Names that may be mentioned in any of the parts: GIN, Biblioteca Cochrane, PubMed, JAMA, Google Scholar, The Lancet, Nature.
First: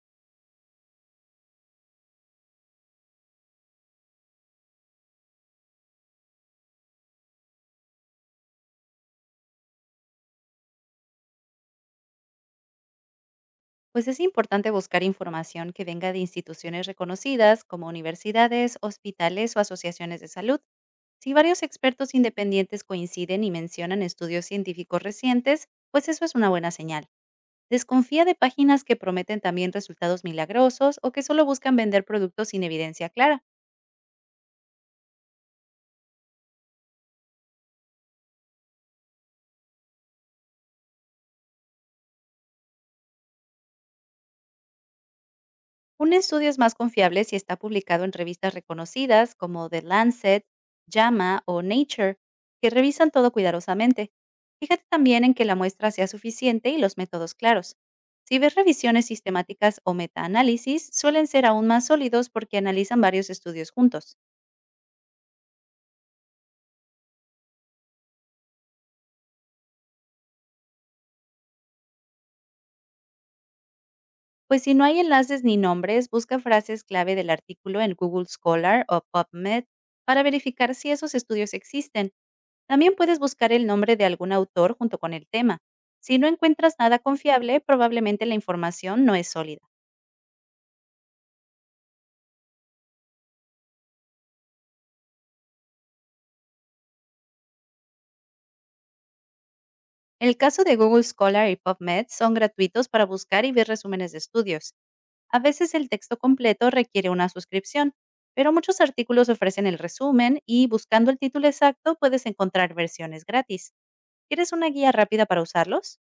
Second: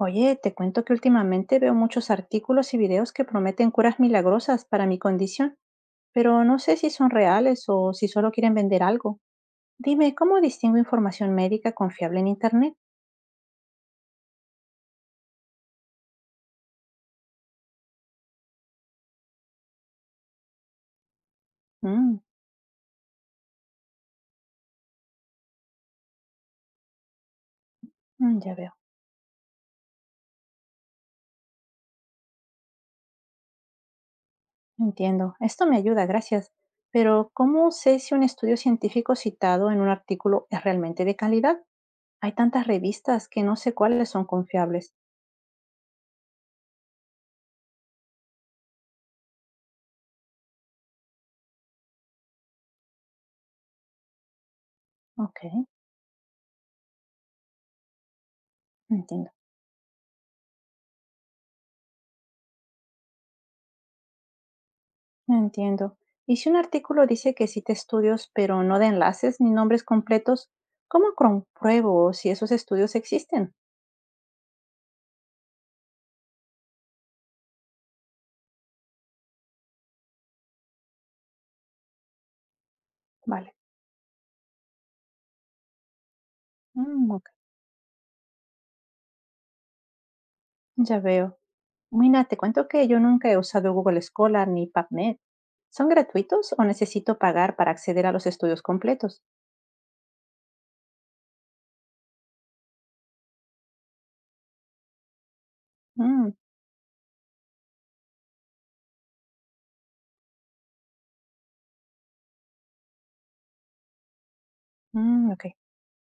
Oye, te cuento que últimamente veo muchos artículos y videos que prometen curas milagrosas para mi condición, pero no sé si son reales o si solo quieren vender algo. Dime, ¿cómo distingo información médica confiable en Internet? Pues es importante buscar información que venga de instituciones reconocidas como universidades, hospitales o asociaciones de salud. Si varios expertos Mm, independientes coinciden y mencionan estudios científicos recientes, pues eso es una buena señal. Desconfía de mm, ya veo, páginas que prometen también resultados milagrosos o que solo buscan vender productos sin evidencia clara. entiendo. Esto me ayuda, gracias. Pero, ¿cómo sé si un estudio científico citado en un artículo es realmente de calidad? Hay tantas revistas que no sé cuáles son confiables. Un estudio es más confiable si está publicado en revistas reconocidas como The Lancet, JAMA o Nature, que revisan todo cuidadosamente. Fíjate también en Ok, que la muestra sea suficiente y los métodos claros. Si ves revisiones entiendo. sistemáticas o metaanálisis, suelen ser aún más sólidos porque analizan varios estudios juntos. Entiendo. Y si un artículo dice que cita estudios, pero no de enlaces ni nombres completos, ¿cómo compruebo si esos estudios existen? Pues si no hay enlaces ni nombres, busca frases clave del artículo en Google Scholar o PubMed para verificar si esos estudios existen. También puedes buscar Vale, el nombre de algún autor junto con el tema. Si no encuentras nada mm, ok, confiable, probablemente la información no es sólida. ya veo. Mira, te cuento que yo nunca he usado Google Scholar ni PubMed. ¿Son gratuitos o necesito pagar para acceder a los estudios completos? El caso de Google Scholar y PubMed son gratuitos para buscar y ver resúmenes de estudios. A veces el texto Mm, completo requiere una suscripción, pero muchos artículos ofrecen el resumen y buscando el título exacto puedes encontrar versiones gratis. ¿Quieres una guía rápida mm, para ok. usarlos?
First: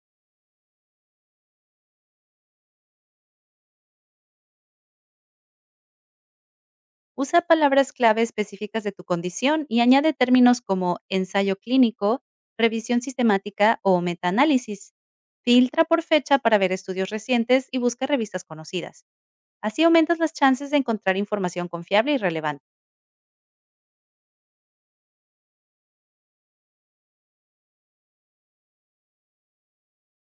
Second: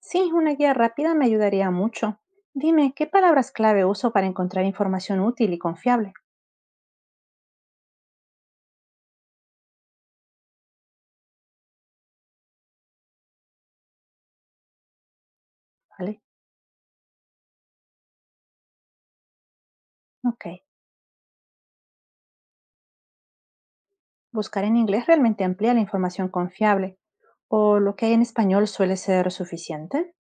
Sí, una guía rápida me ayudaría mucho. Dime, ¿qué palabras clave uso para encontrar información útil y confiable? Usa palabras clave específicas de tu condición y añade términos como ensayo clínico, revisión sistemática o metaanálisis. Filtra por Vale, fecha para ver estudios recientes y busca revistas conocidas. Así aumentas las ok. chances de encontrar información confiable y relevante. Buscar en inglés realmente amplía la información confiable, o lo que hay en español suele ser suficiente.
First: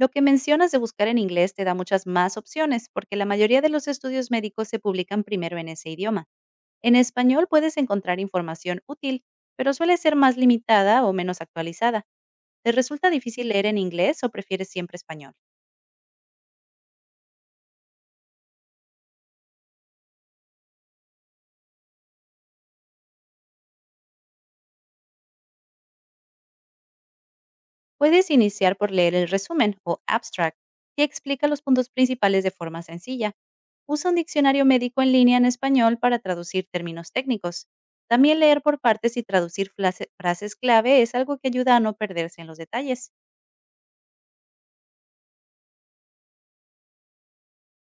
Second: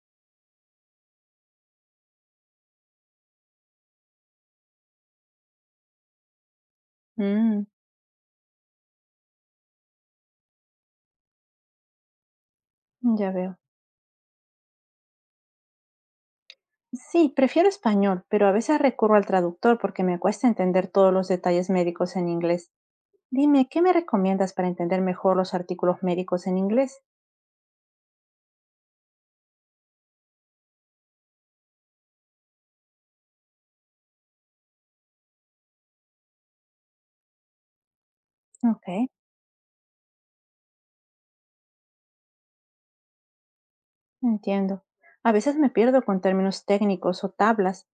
Lo que mencionas de buscar en inglés te da muchas más opciones porque la mayoría de los estudios médicos se publican primero en ese idioma. En español Mm, puedes encontrar información útil, pero suele ser más limitada o menos actualizada. ¿Te resulta ya difícil veo. leer en inglés o prefieres siempre español? Sí, prefiero español, pero a veces recurro al traductor porque me cuesta entender todos los detalles médicos en inglés. Dime, ¿qué me recomiendas para entender mejor los artículos médicos en inglés? Puedes iniciar por leer el resumen o abstract, que explica los puntos principales de forma sencilla. Usa un diccionario médico en línea en español para traducir términos técnicos. También leer por Ok, partes y traducir frases clave es algo que ayuda a no perderse en los detalles. entiendo. A veces me pierdo con términos técnicos o tablas.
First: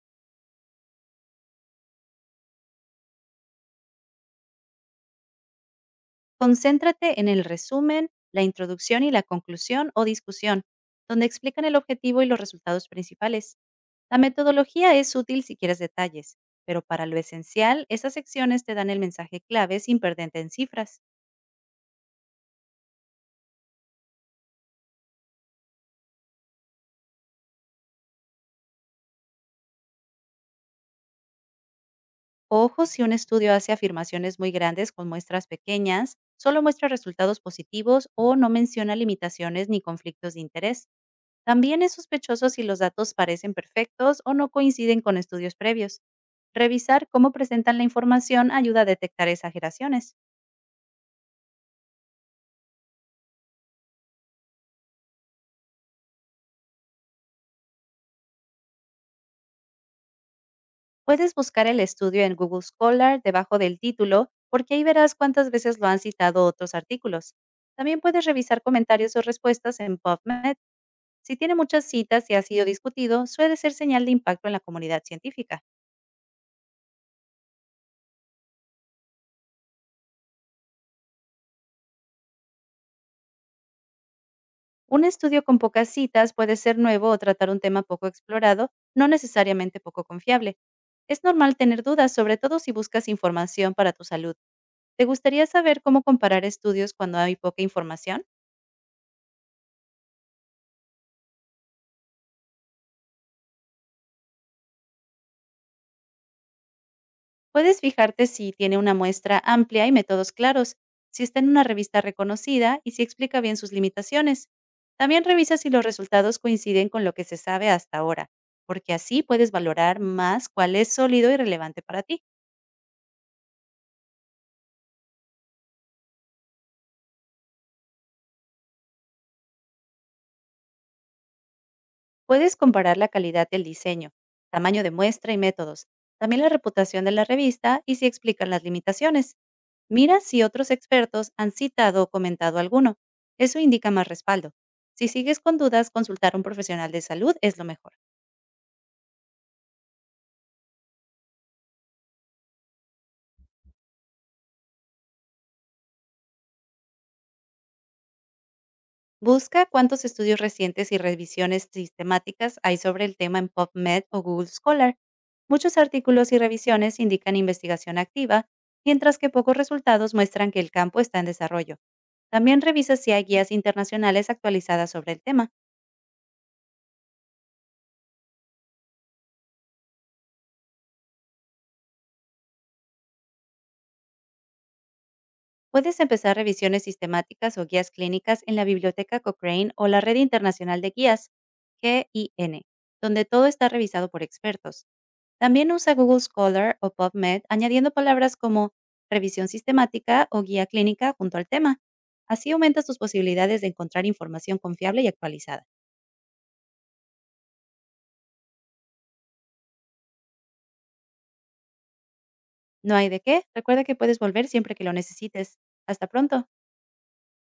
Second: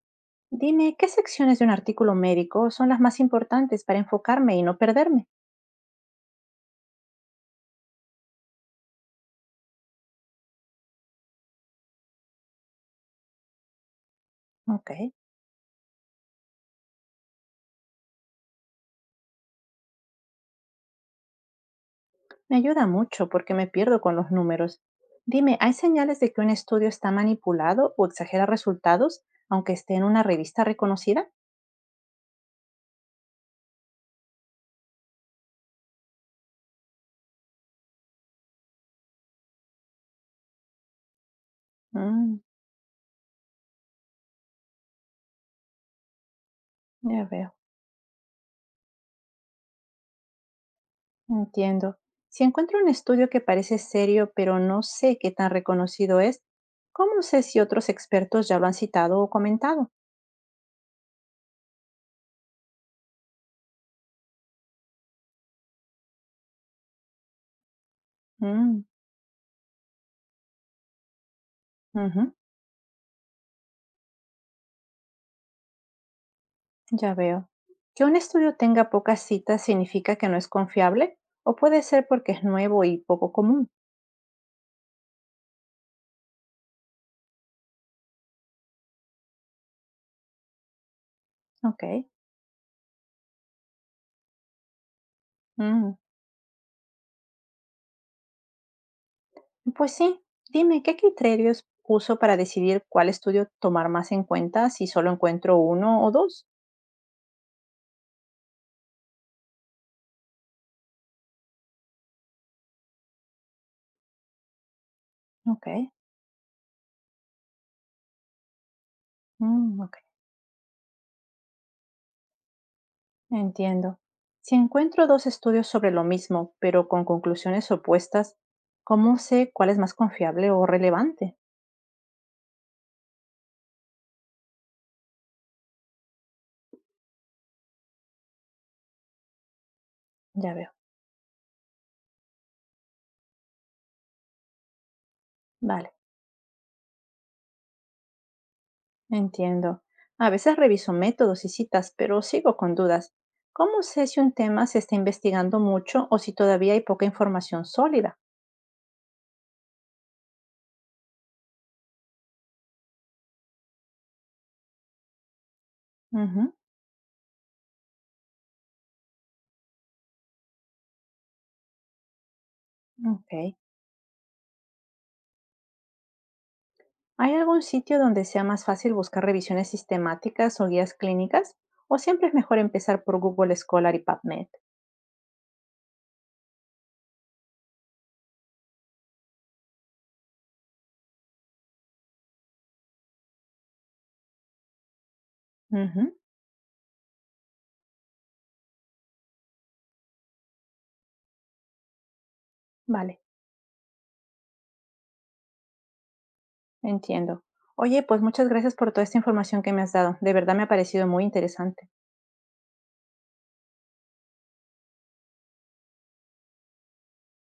Dime, ¿qué secciones de un artículo médico son las más importantes para enfocarme y no perderme? Concéntrate en el resumen, la introducción y la conclusión o discusión, donde explican el objetivo y los resultados principales. La Ok. metodología es útil si quieres detalles, pero para lo esencial, esas secciones te dan el mensaje clave sin perderte en cifras. Me ayuda mucho porque me pierdo con los números. Dime, ¿hay señales de que un estudio está manipulado o exagera resultados, aunque esté en una revista reconocida? Ojo si un estudio hace afirmaciones muy grandes con muestras pequeñas, solo muestra resultados positivos o no menciona limitaciones ni conflictos de interés. También es Mm, sospechoso si los datos parecen perfectos o no coinciden con estudios previos. Revisar ya cómo veo, presentan la información ayuda a detectar exageraciones. entiendo. Si encuentro un estudio que parece serio, pero no sé qué tan reconocido es, ¿cómo sé si otros expertos ya lo han citado o comentado? Puedes buscar el estudio en Google Scholar debajo del título, porque ahí verás cuántas veces lo han citado otros artículos. También puedes revisar Mm, comentarios o respuestas en PubMed. Si tiene muchas citas ujú, y ha sido discutido, suele ser señal de impacto en la comunidad científica. ya veo. Que un estudio tenga pocas citas significa que no es confiable o puede ser porque es nuevo y poco común. Un estudio con pocas citas puede ser nuevo o tratar un tema poco explorado, no necesariamente poco confiable. Es normal Ok. tener dudas, sobre todo si buscas información para tu salud. ¿Te gustaría saber Mm. cómo comparar estudios cuando hay poca información? Pues sí, dime, ¿qué criterios uso para decidir cuál estudio tomar más en cuenta si solo encuentro uno o dos? Puedes fijarte si tiene una muestra amplia y métodos claros, si está en una revista reconocida y si explica bien sus limitaciones. También revisa Ok, si los resultados coinciden con lo que se sabe hasta ahora, porque así puedes mm, ok, valorar más cuál es sólido y relevante para ti. entiendo. Si encuentro dos estudios sobre lo mismo, pero con conclusiones opuestas, ¿cómo sé cuál es más confiable o relevante? Puedes comparar la calidad del diseño, tamaño de muestra y métodos, también la reputación de la revista y si explican las limitaciones. Mira si Ya veo, otros expertos han citado o comentado alguno. Eso indica más respaldo. Si sigues con vale, dudas, consultar a un profesional de salud es lo mejor. entiendo. A veces reviso métodos y citas, pero sigo con dudas. ¿Cómo sé si un tema se está investigando mucho o si todavía hay poca información sólida? Busca cuántos estudios recientes y revisiones sistemáticas hay sobre el tema en PubMed o Google Scholar. Muchos artículos y Ujú, revisiones indican investigación activa, mientras que pocos resultados muestran que el campo está en desarrollo. También revisa si hay ok. guías internacionales actualizadas sobre el tema. ¿Hay algún sitio donde sea más fácil buscar revisiones sistemáticas o guías clínicas? ¿O siempre es mejor empezar por Google Scholar y PubMed? Puedes empezar revisiones sistemáticas o guías clínicas en la Biblioteca Cochrane o la Red Internacional de Guías, GIN, donde todo está revisado por expertos. También usa Ujú, Google Scholar o PubMed añadiendo palabras como revisión sistemática o guía clínica junto al tema. Así aumentas tus vale, posibilidades de encontrar información confiable y actualizada. entiendo. Oye, pues muchas gracias por toda esta información que me has dado. De verdad me ha parecido muy interesante. No hay de qué, recuerda que puedes volver siempre que lo necesites. Hasta pronto.